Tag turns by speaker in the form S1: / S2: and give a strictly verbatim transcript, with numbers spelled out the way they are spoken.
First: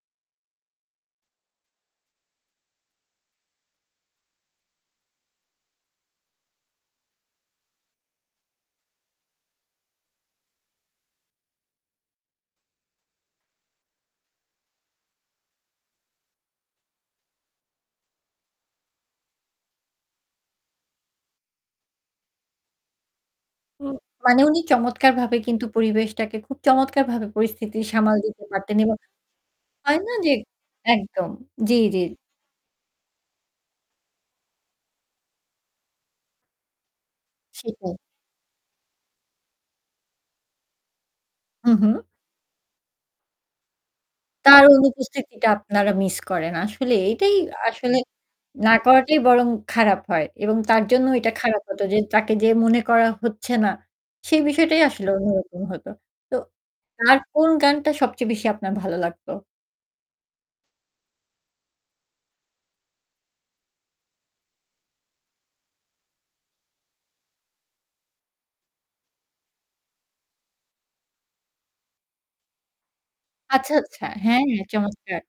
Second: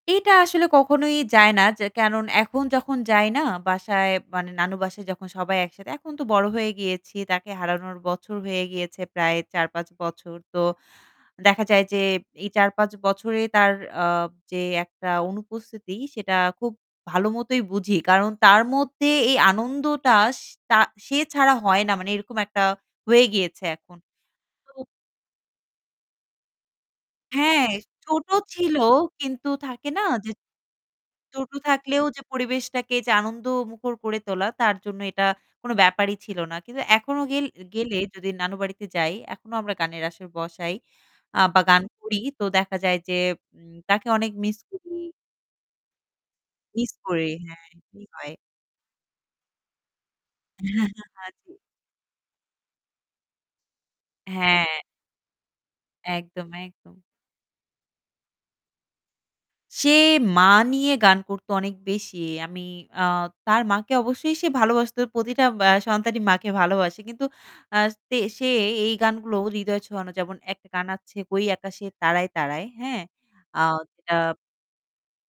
S1: এইটা আসলে কখনোই যায় না যে কেনন এখন যখন যায় না বাসায় মানে নানু বাসায় যখন সবাই একসাথে, এখন তো বড় হয়ে গিয়েছি তাকে হারানোর বছর হয়ে গিয়েছে প্রায় চার-পাঁচ বছর। তো দেখা যায় যে এই চার-পাঁচ বছরে তার আ যে একটা অনুপস্থিতি সেটা খুব ভালোমতোই বুঝি কারণ তার মধ্যে এই আনন্দটা স তা সে ছাড়া হয় না মানে এরকম একটা হয়ে গিয়েছে
S2: উম
S1: এখন।
S2: মানে উনি
S1: তো
S2: চমৎকার ভাবে কিন্তু পরিবেশটাকে খুব চমৎকার ভাবে
S1: হ্যাঁ,
S2: পরিস্থিতি সামাল
S1: ছোট
S2: দিতে
S1: ছিল
S2: পারতেন এবং
S1: কিন্তু থাকে
S2: হয়
S1: না
S2: না যে
S1: যে
S2: একদম
S1: ছোট
S2: জি, জি।
S1: থাকলেও যে পরিবেশটাকে যে আনন্দ মুখর করে তোলা তার জন্য এটা কোন ব্যাপারই ছিল না। কিন্তু এখনো গেল
S2: সেটাই।
S1: গেলে যদি নানু বাড়িতে যাই এখনো আমরা গানের আশর বসাই আ বা
S2: হুম,
S1: গান
S2: হুম।
S1: করি তো দেখা যায় যে উম তাকে অনেক মিস
S2: তার
S1: করি।
S2: অনুপস্থিতিটা আপনারা মিস করেন।
S1: মিস
S2: আসলে
S1: করে
S2: এটাই
S1: হ্যাঁ,
S2: আসলে
S1: এমনি হয়।
S2: না করাটাই বরং খারাপ হয় এবং তার জন্য
S1: হা
S2: ওইটা
S1: জি।
S2: খারাপ হত যে তাকে যে মনে করা হচ্ছে না সেই
S1: হ্যাঁ।
S2: বিষয়টাই আসলে অন্যরকম হত। তো
S1: একদম, একদম।
S2: তার কোন গানটা সবচেয়ে বেশি আপনার ভালো লাগত?
S1: সে মা নিয়ে গান করত অনেক বেশি। আমি আ তার মাকে অবশ্যই সে ভালবাসত। প্রতিটা ব্যা সন্তানই মাকে ভালোবাসে। কিন্তু আ তে সে এ এই গানগুলো হৃদয় ছোঁয়ানো যেমন একটা গান আছে হই আকাশে তারায়, তারায়' হ্যাঁ, আ
S2: আচ্ছা, আচ্ছা।
S1: যেটা
S2: হ্যাঁ, হ্যাঁ চমৎকার।